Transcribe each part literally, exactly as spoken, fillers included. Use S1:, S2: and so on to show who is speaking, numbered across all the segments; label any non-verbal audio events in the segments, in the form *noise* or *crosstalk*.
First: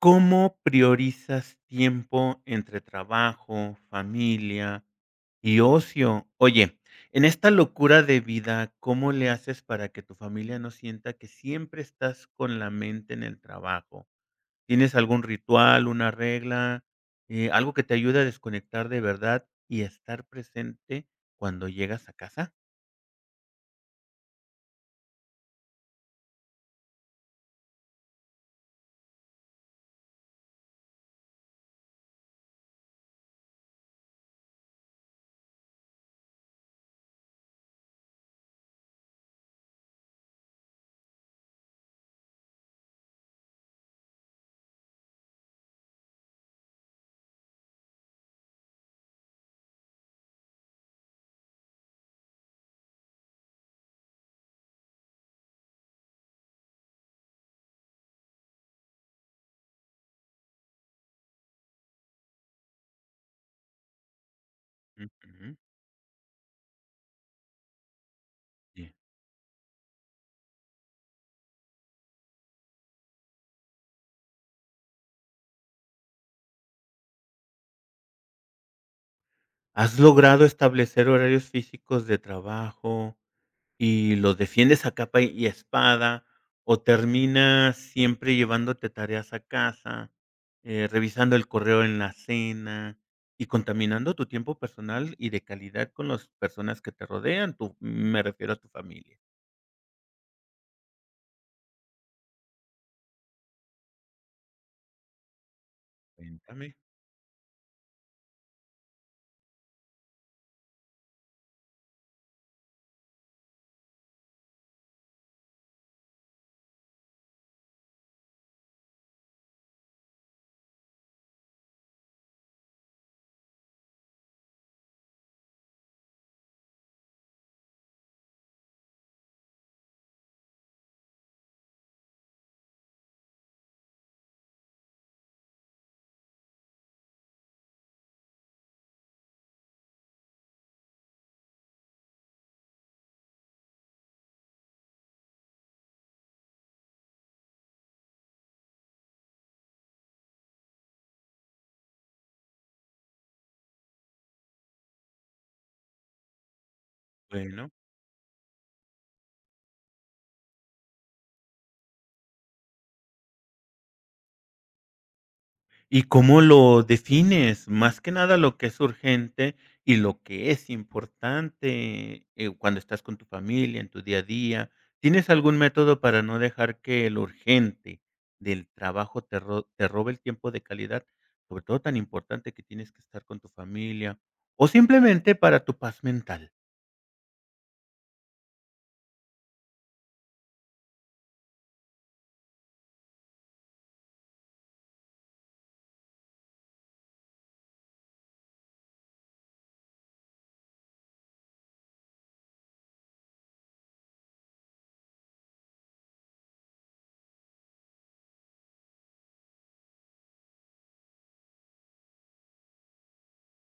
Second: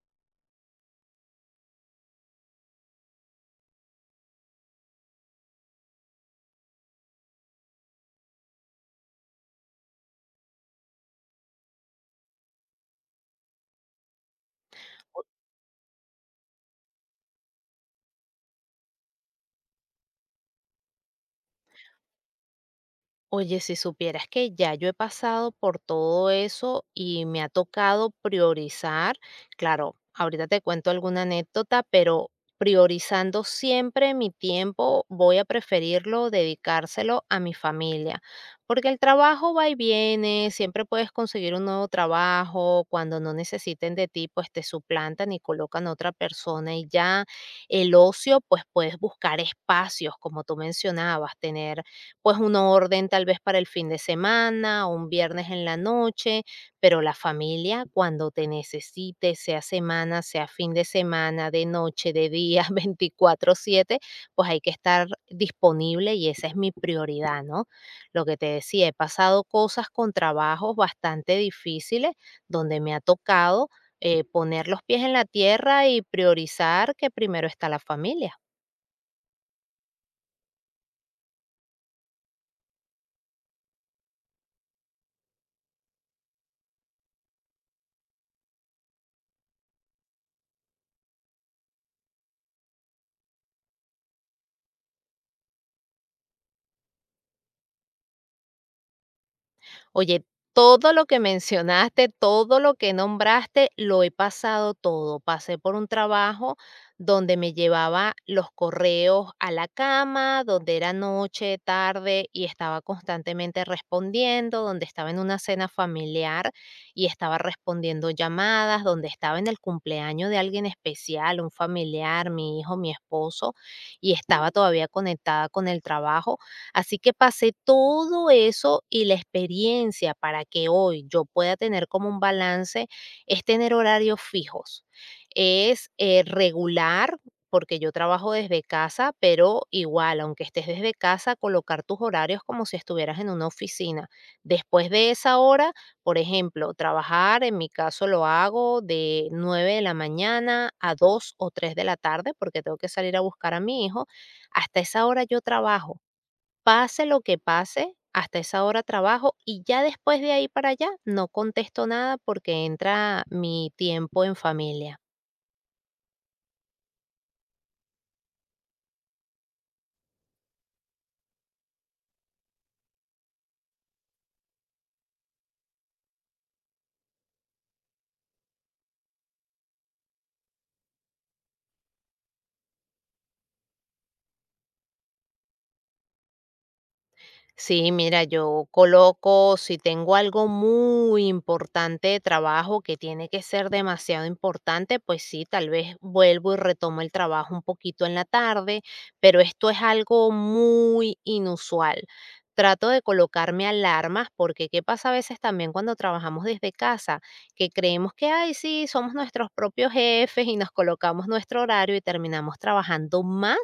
S1: ¿Cómo priorizas tiempo entre trabajo, familia y ocio? Oye, en esta locura de vida, ¿cómo le haces para que tu familia no sienta que siempre estás con la mente en el trabajo? ¿Tienes algún ritual, una regla, eh, algo que te ayude a desconectar de verdad y estar presente cuando llegas a casa?
S2: Oye, si supieras que ya yo he pasado por todo eso y me ha tocado priorizar, claro, ahorita te cuento alguna anécdota, pero priorizando siempre mi tiempo, voy a preferirlo dedicárselo a mi familia, porque el trabajo va y viene, siempre puedes conseguir un nuevo trabajo, cuando no necesiten de ti, pues te suplantan y colocan a otra persona y ya el ocio, pues puedes buscar espacios, como tú mencionabas, tener pues una orden tal vez para el fin de semana o un viernes en la noche, pero la familia cuando te necesite, sea semana, sea fin de semana, de noche, de día, *laughs* veinticuatro siete, pues hay que estar
S1: Ujú,
S2: disponible y esa es mi prioridad, ¿no? Lo que te decía, he
S1: bien.
S2: pasado cosas con trabajos bastante difíciles donde me ha tocado eh, poner los pies en la tierra y priorizar que primero está la familia.
S1: ¿Has logrado establecer horarios físicos de trabajo y los defiendes a capa y espada, o terminas siempre llevándote tareas a casa, eh, revisando el correo en la cena y contaminando tu tiempo personal y de calidad con las personas que te rodean, tu me refiero a tu familia?
S2: Oye, todo lo que mencionaste, todo lo que nombraste, lo he pasado todo. Pasé por un trabajo
S1: Cuéntame.
S2: donde me llevaba los correos a la cama, donde era noche, tarde y estaba constantemente respondiendo, donde estaba en una cena familiar y estaba respondiendo llamadas, donde estaba en el cumpleaños de alguien especial, un familiar, mi hijo, mi esposo, y estaba todavía conectada con el trabajo. Así que pasé todo eso y la experiencia para que hoy yo pueda tener como un balance es tener horarios fijos, es eh, regular, porque yo trabajo desde casa, pero igual, aunque estés desde casa, colocar tus horarios como si estuvieras en una oficina. Después de esa hora, por ejemplo, trabajar, en mi caso lo hago de nueve de la mañana a dos o tres de la tarde, porque tengo que salir a buscar a mi hijo. Hasta esa hora yo trabajo. Pase lo que
S1: Bueno,
S2: pase, hasta esa hora trabajo y ya después de ahí para allá no contesto nada porque entra mi tiempo en familia.
S1: ¿y cómo lo defines? Más que nada lo que es urgente y lo que es importante, eh, cuando estás con tu familia, en tu día a día. ¿Tienes algún método para no dejar que lo urgente del trabajo te ro te robe el tiempo de calidad? Sobre todo tan importante que tienes que estar con tu familia, o simplemente para tu paz mental.
S2: Sí, mira, yo coloco, si tengo algo muy importante de trabajo que tiene que ser demasiado importante, pues sí, tal vez vuelvo y retomo el trabajo un poquito en la tarde, pero esto es algo muy inusual. Trato de colocarme alarmas porque qué pasa a veces también cuando trabajamos desde casa, que creemos que, ay, sí, somos nuestros propios jefes y nos colocamos nuestro horario y terminamos trabajando más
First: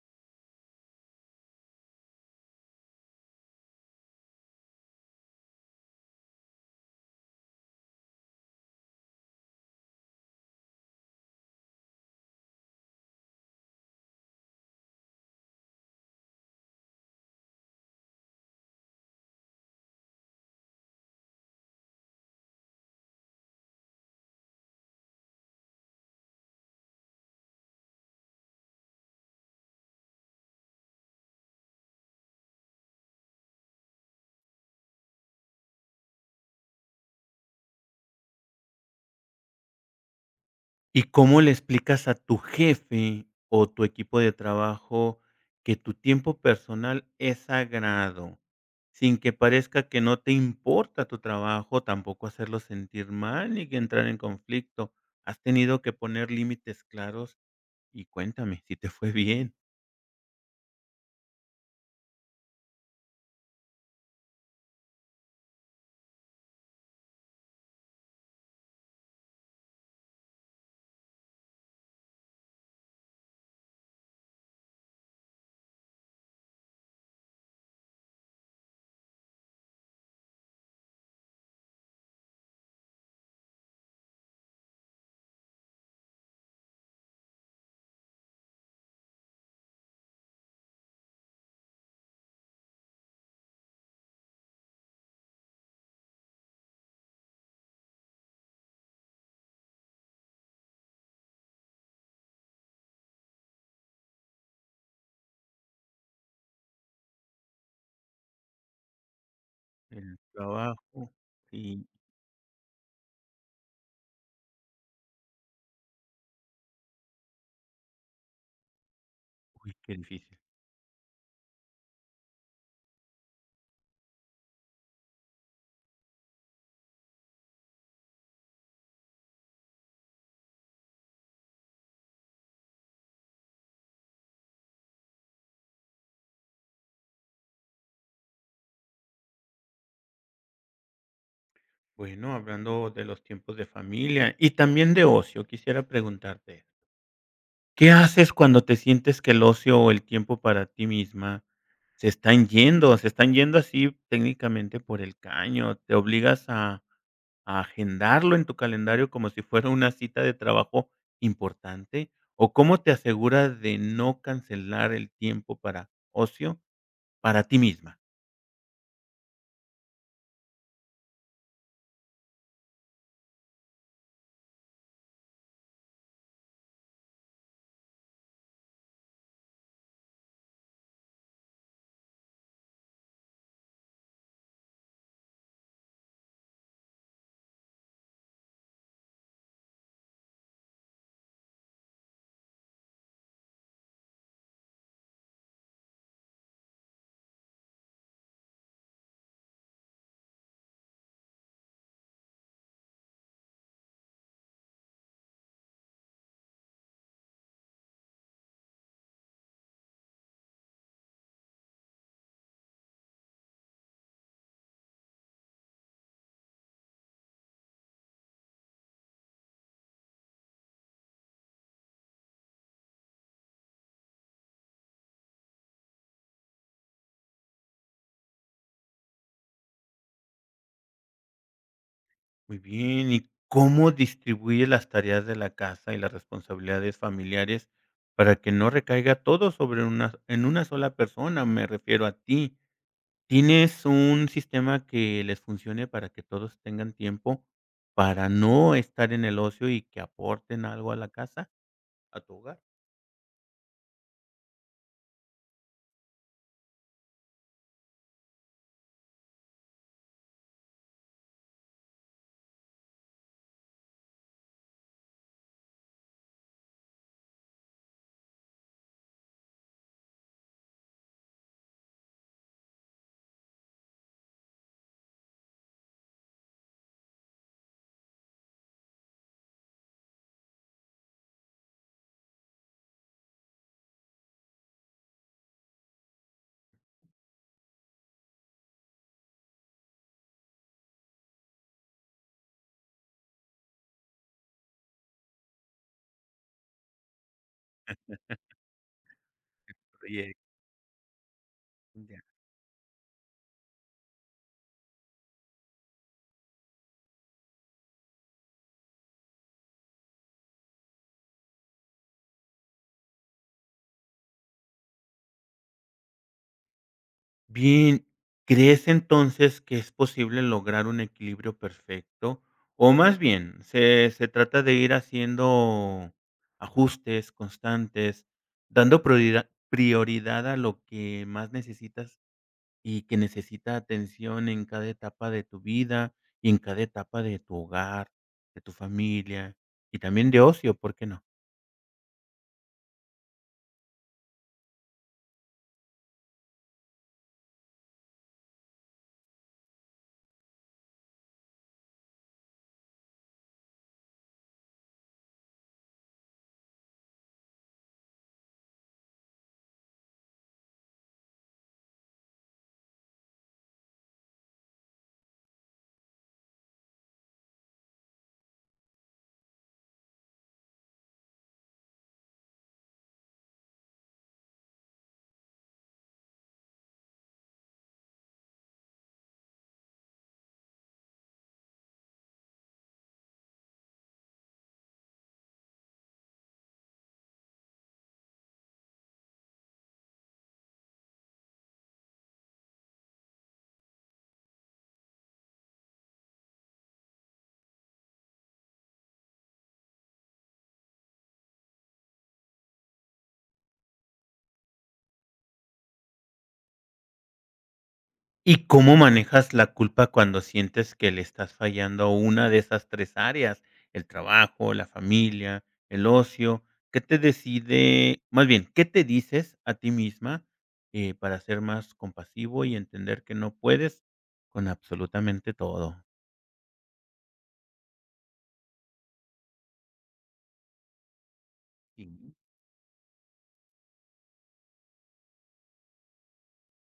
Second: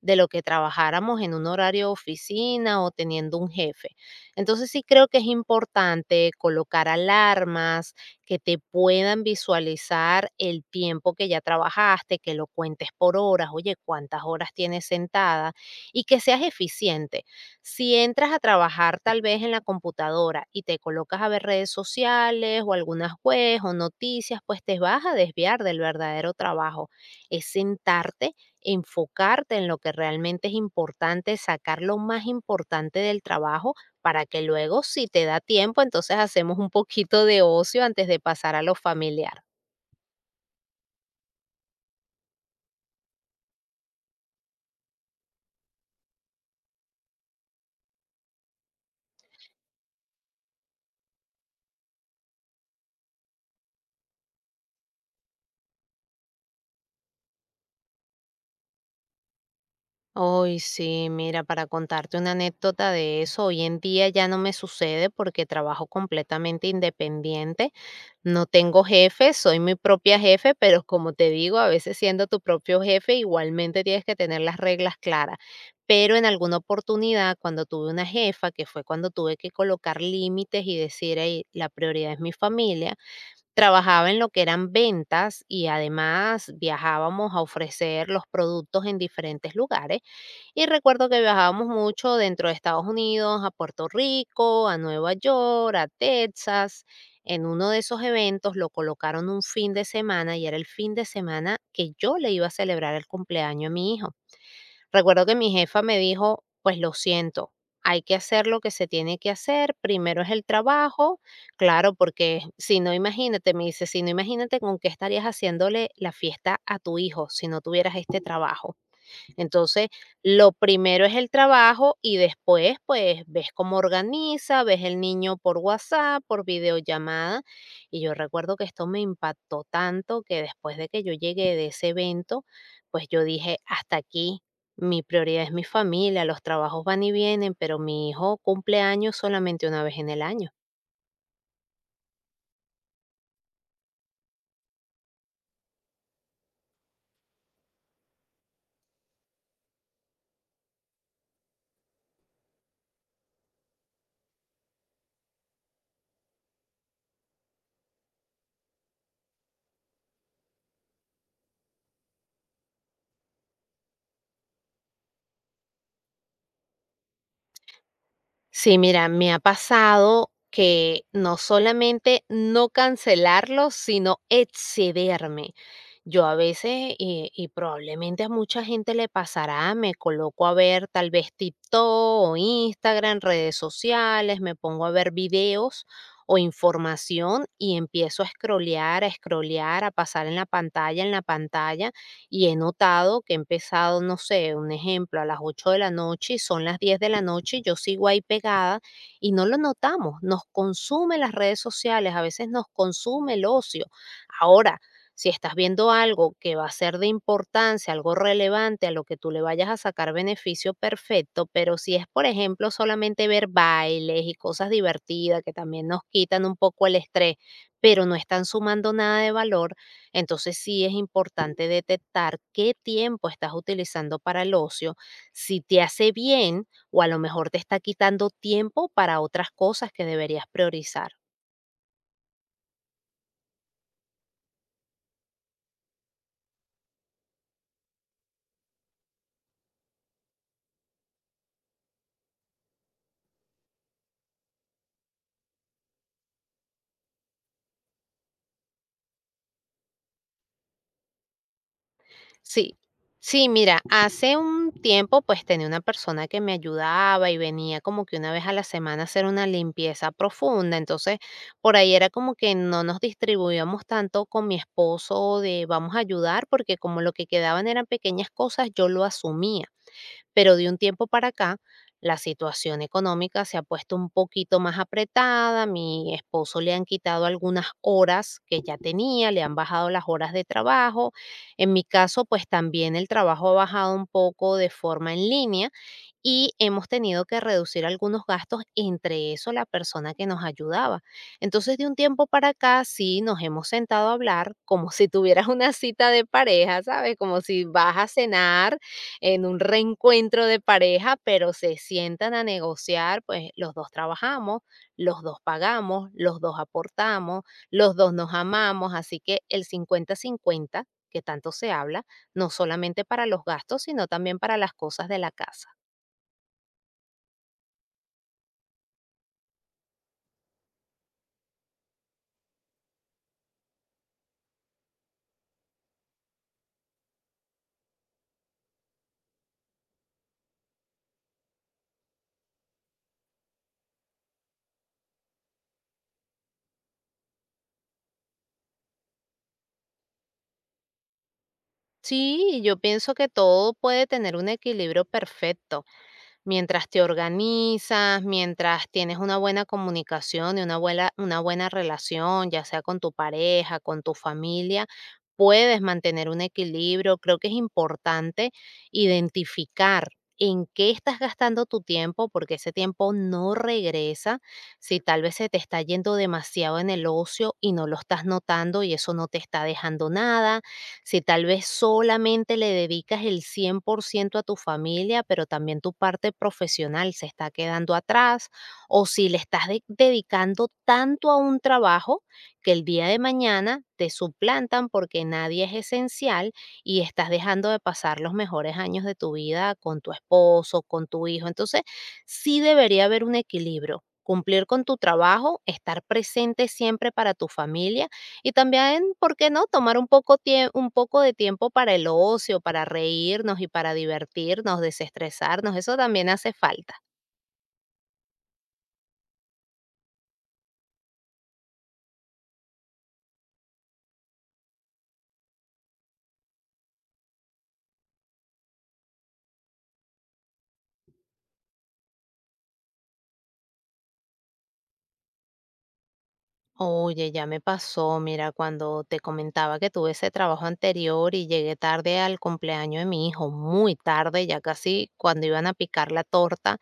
S2: de lo que trabajáramos en un horario de oficina o teniendo un jefe. Entonces sí creo que es importante colocar alarmas que te puedan visualizar el tiempo que ya trabajaste, que lo cuentes por horas, oye, cuántas horas tienes sentada y que seas eficiente. Si entras a trabajar tal vez en la computadora y te colocas a ver redes sociales o algunas webs o noticias, pues te vas a desviar del verdadero trabajo. Es sentarte, enfocarte en lo que realmente es importante, sacar lo más importante del trabajo para que luego, si te da tiempo, entonces hacemos un poquito de ocio antes de pasar a lo familiar.
S1: ¿Y cómo le explicas a tu jefe o tu equipo de trabajo que tu tiempo personal es sagrado, sin que parezca que no te importa tu trabajo, tampoco hacerlo sentir mal ni que entrar en conflicto? ¿Has tenido que poner límites claros? Y cuéntame si te fue bien
S2: Ay sí, mira, para contarte una anécdota de eso, hoy en día ya no me sucede porque trabajo completamente independiente. No tengo jefe, soy mi propia jefe, pero como te digo, a veces siendo tu propio jefe, igualmente tienes que tener las reglas claras. Pero en alguna oportunidad, cuando tuve una jefa, que fue cuando tuve que colocar límites y decir, "Ey, la prioridad es mi familia". Trabajaba en lo que eran ventas y además viajábamos a ofrecer los productos en diferentes lugares. Y recuerdo que viajábamos mucho dentro de Estados Unidos, a Puerto Rico, a Nueva York, a Texas. En uno de esos eventos lo colocaron un fin de semana y era el fin de semana que yo le iba a celebrar el cumpleaños a mi hijo. Recuerdo que mi jefa me dijo, pues lo siento, hay que hacer lo que se tiene que hacer,
S1: el
S2: primero es el
S1: trabajo.
S2: trabajo,
S1: Sí,
S2: claro, porque si no, imagínate, me dice, si no, imagínate con qué estarías haciéndole la fiesta a tu hijo si no tuvieras este trabajo.
S1: uy,
S2: Entonces,
S1: qué difícil.
S2: lo primero es el trabajo y después, pues, ves cómo organiza, ves el niño por WhatsApp, por videollamada. Y yo recuerdo que esto me impactó tanto que después de que yo llegué de ese evento, pues yo dije, hasta aquí, mi prioridad es mi familia, los trabajos van y vienen, pero mi hijo cumple años solamente una vez en el año.
S1: Bueno, hablando de los tiempos de familia y también de ocio, quisiera preguntarte, ¿qué haces cuando te sientes que el ocio o el tiempo para ti misma se están yendo? Se están yendo así técnicamente por el caño. ¿Te obligas a, a agendarlo en tu calendario como si fuera una cita de trabajo importante? ¿O cómo te aseguras de no cancelar el tiempo para ocio para ti misma?
S2: Sí, mira, me ha pasado que no solamente no cancelarlo, sino excederme. Yo a veces, y, y probablemente a mucha gente le pasará, me coloco a ver tal vez TikTok o Instagram, redes sociales, me pongo a ver videos o información y empiezo a scrollear, a scrollear, a pasar en la pantalla, en la pantalla y he notado que he empezado, no sé, un ejemplo, a las ocho de la noche y son las diez de la noche y yo sigo ahí pegada y no lo notamos, nos consume las redes sociales, a veces nos consume el ocio. Ahora, si estás viendo algo que va a ser de importancia, algo relevante a lo que tú le vayas a sacar beneficio, perfecto, pero si es, por ejemplo, solamente ver bailes y cosas divertidas que también nos quitan un poco el estrés, pero no están sumando nada de valor, entonces sí es importante detectar qué tiempo estás utilizando para el ocio, si te hace bien o a lo mejor te está quitando tiempo para otras cosas que deberías priorizar.
S1: Muy bien. ¿Y cómo distribuyes las tareas de la casa y las responsabilidades familiares para que no recaiga todo sobre una, en una sola persona? Me refiero a ti. ¿Tienes un sistema que les funcione para que todos tengan tiempo para no estar en el ocio y que aporten algo a la casa, a tu hogar?
S2: Sí, sí, mira, hace un tiempo pues tenía una persona que me ayudaba y venía como que una vez a la semana a hacer una limpieza profunda, entonces por ahí era como que no nos distribuíamos tanto con mi esposo de vamos a ayudar porque como lo que quedaban eran pequeñas cosas, yo lo asumía, pero de un tiempo para acá la situación económica se ha puesto un poquito más apretada, mi esposo le han quitado algunas horas que ya tenía, le han bajado las horas de trabajo, en mi caso pues también el trabajo ha bajado un poco de forma en línea y hemos tenido que reducir algunos gastos, entre eso la persona que nos ayudaba. Entonces, de un tiempo para acá, sí, nos hemos sentado a hablar como si tuvieras una cita de pareja, ¿sabes? Como si vas a cenar en un
S1: Oye,
S2: reencuentro de pareja, pero se
S1: ya.
S2: sientan a negociar, pues los dos trabajamos, los dos pagamos, los dos aportamos, los dos nos amamos, así que el cincuenta-cincuenta que tanto se habla, no solamente para los gastos, sino también para las cosas de la casa.
S1: Bien, ¿crees entonces que es posible lograr un equilibrio perfecto? O más bien, se, se trata de ir haciendo ajustes constantes, dando prioridad, prioridad a lo que más necesitas y que necesita atención en cada etapa de tu vida y en cada etapa de tu hogar, de tu familia y también de ocio, ¿por qué no?
S2: Sí, yo pienso que todo puede tener un equilibrio perfecto, mientras te organizas, mientras tienes una buena comunicación y una buena, una buena relación, ya sea con tu pareja, con tu familia, puedes mantener un equilibrio. Creo que es importante identificar en qué estás gastando tu tiempo, porque ese tiempo no regresa, si tal vez se te está yendo demasiado en el ocio y no lo estás notando y eso no te está dejando nada, si tal vez solamente le dedicas el cien por ciento a tu familia, pero también tu parte profesional se está quedando atrás, o si le estás de- dedicando tanto a un trabajo que el día de mañana te suplantan porque nadie es esencial y estás dejando de pasar los mejores años de tu vida con tu esposo, con tu hijo. Entonces, sí debería haber un equilibrio. Cumplir con tu trabajo, estar presente siempre para tu familia y también, ¿por qué no?, tomar un poco tie un poco de tiempo para el ocio, para reírnos y para divertirnos, desestresarnos, eso también hace falta.
S1: ¿Y cómo manejas la culpa cuando sientes que le estás fallando a una de esas tres áreas? El trabajo, la familia, el ocio. ¿Qué te decide más bien, qué te dices a ti misma, eh, para ser más compasivo y entender que no puedes con absolutamente todo?
S2: Oye, ya me pasó, mira, cuando te comentaba que tuve ese trabajo anterior y llegué tarde
S1: Sí.
S2: al cumpleaños de mi hijo, muy tarde, ya casi cuando iban a picar la torta,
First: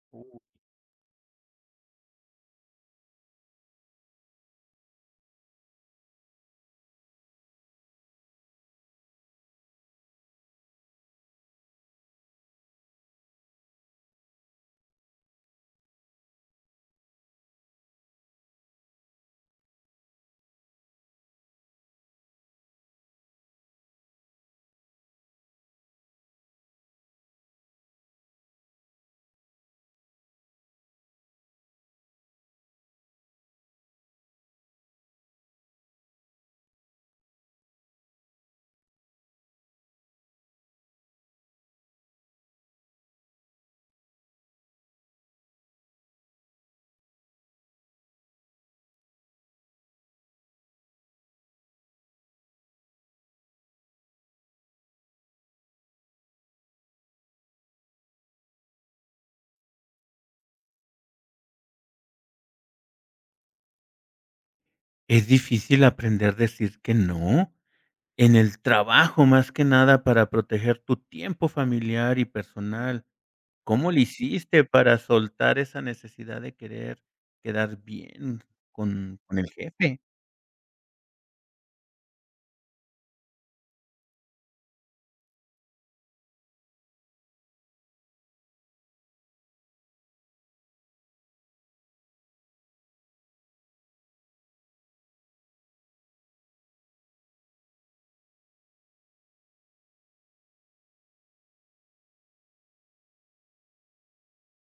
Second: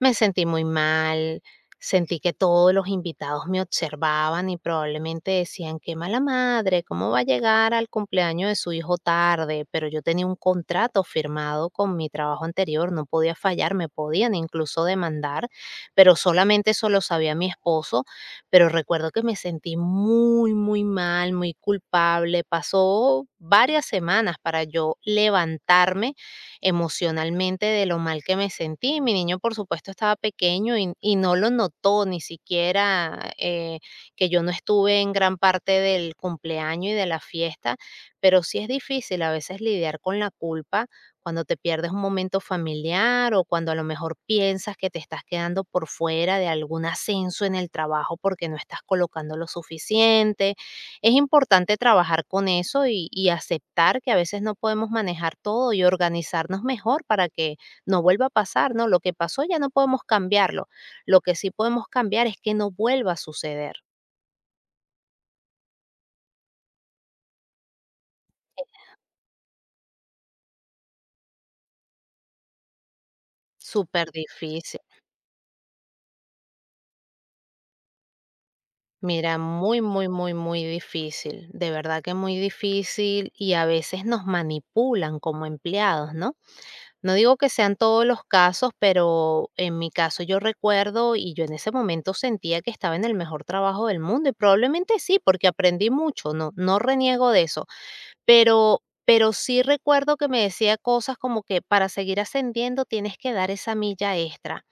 S2: me
S1: Uh.
S2: sentí muy mal, sentí que todos los invitados me observaban y probablemente decían, qué mala madre, ¿cómo va a llegar al cumpleaños de su hijo tarde? Pero yo tenía un contrato firmado con mi trabajo anterior, no podía fallar, me podían incluso demandar, pero solamente eso lo sabía mi esposo. Pero recuerdo que me sentí muy, muy mal, muy culpable. Pasó varias semanas para yo levantarme emocionalmente de lo mal que me sentí. Mi niño, por supuesto, estaba pequeño y, y no lo notó ni siquiera eh, que yo no estuve en gran parte del cumpleaños y de la fiesta, pero sí es difícil a veces lidiar con la culpa cuando te pierdes un momento familiar o cuando a lo mejor piensas que te estás quedando por fuera de algún ascenso en el trabajo porque no estás colocando lo suficiente. Es importante trabajar con eso y, y aceptar que a veces no podemos manejar todo y organizarnos mejor para que no vuelva a pasar, ¿no? Lo que pasó ya no podemos cambiarlo. Lo que sí podemos cambiar es que no vuelva a suceder.
S1: Es difícil aprender a decir que no, en el trabajo, más que nada para proteger tu tiempo familiar y personal. ¿Cómo le
S2: Súper
S1: hiciste
S2: difícil.
S1: para soltar esa necesidad de querer quedar bien con con
S2: Mira,
S1: el
S2: muy,
S1: jefe?
S2: muy, muy, muy difícil, de verdad que muy difícil y a veces nos manipulan como empleados, ¿no? No digo que sean todos los casos, pero en mi caso yo recuerdo y yo en ese momento sentía que estaba en el mejor trabajo del mundo y probablemente sí, porque aprendí mucho, no, no reniego de eso, pero, pero sí recuerdo que me decía cosas como que para seguir ascendiendo tienes que dar esa milla extra,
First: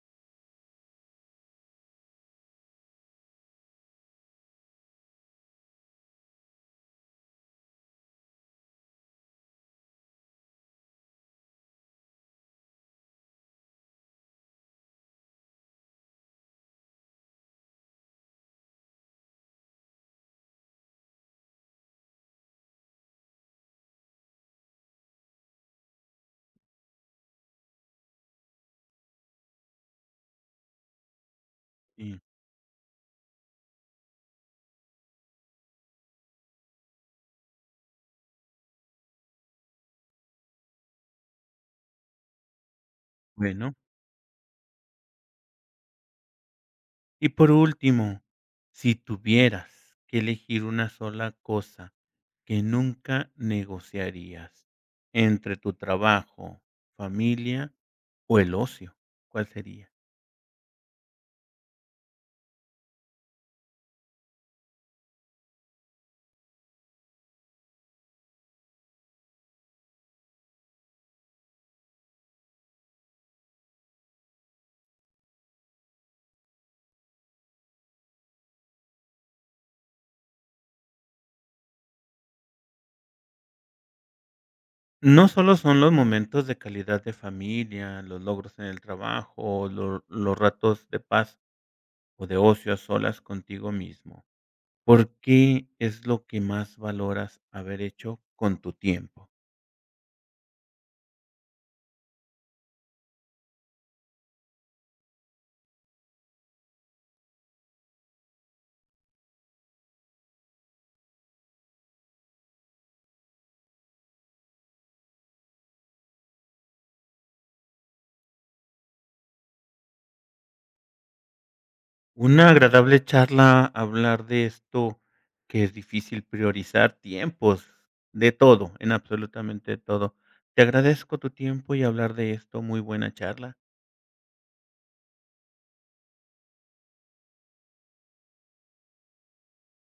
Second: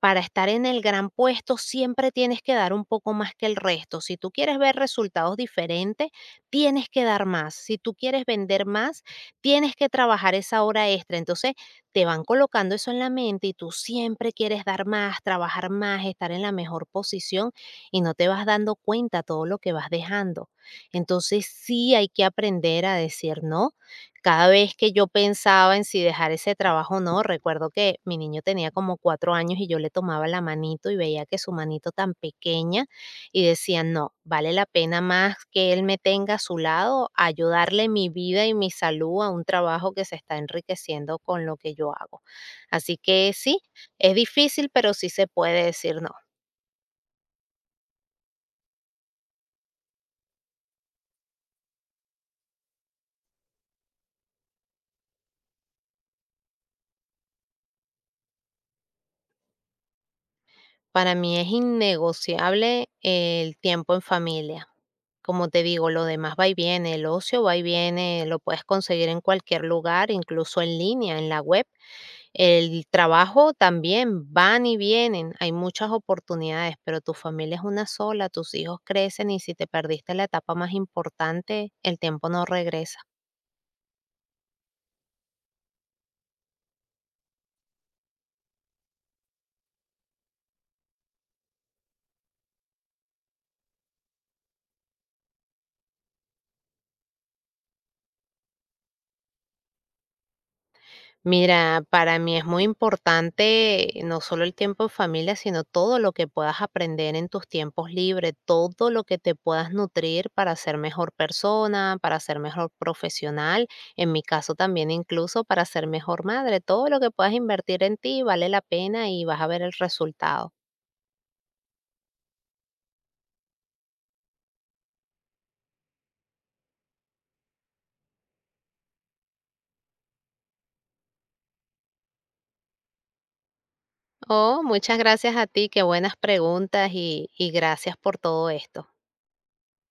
S2: para estar en el gran puesto siempre tienes que dar un poco más que el resto. Si tú quieres ver resultados diferentes, tienes que dar más. Si tú quieres vender más, tienes que trabajar esa hora extra. Entonces, te van colocando eso en la mente y tú siempre quieres dar más, trabajar más, estar en la mejor posición y no te vas dando cuenta todo lo que vas dejando. Entonces, sí hay que aprender a decir no. Cada vez que yo pensaba en si dejar ese trabajo o no, recuerdo que mi niño tenía como cuatro años y yo le tomaba la manito y veía que su manito tan
S1: Y
S2: pequeña y decía, no, vale la pena más que él me tenga a su lado, ayudarle mi vida y mi salud a un trabajo que se está enriqueciendo con lo que yo hago. Así que sí,
S1: bueno,
S2: es difícil, pero sí se puede decir no.
S1: y por último, si tuvieras que elegir una sola cosa que nunca negociarías entre tu trabajo, familia o el ocio, ¿cuál sería?
S2: Para mí es innegociable el tiempo en familia. Como te digo, lo demás va y viene, el ocio va y viene, lo puedes conseguir en cualquier lugar, incluso en línea, en la web. El trabajo también van y vienen, hay muchas oportunidades, pero tu familia es una sola, tus hijos crecen y si te perdiste la etapa más importante, el tiempo no regresa.
S1: No solo son los momentos de calidad de familia, los logros en el trabajo, lo- los ratos de paz o de ocio a solas contigo mismo. ¿Por qué es lo que más valoras haber hecho con tu tiempo?
S2: Mira, para mí es muy importante eh, no solo el tiempo en familia, sino todo lo que puedas aprender en tus tiempos libres, todo lo que te puedas nutrir para ser mejor persona, para ser mejor profesional, en mi caso también incluso para ser mejor madre, todo lo que puedas invertir en ti vale la pena y vas a ver el resultado.
S1: Una agradable charla, hablar de esto que es difícil priorizar tiempos, de todo, en absolutamente todo. Te agradezco tu tiempo y hablar de esto. Muy buena charla.
S2: Oh, muchas gracias a ti, qué buenas preguntas y, y gracias por todo esto.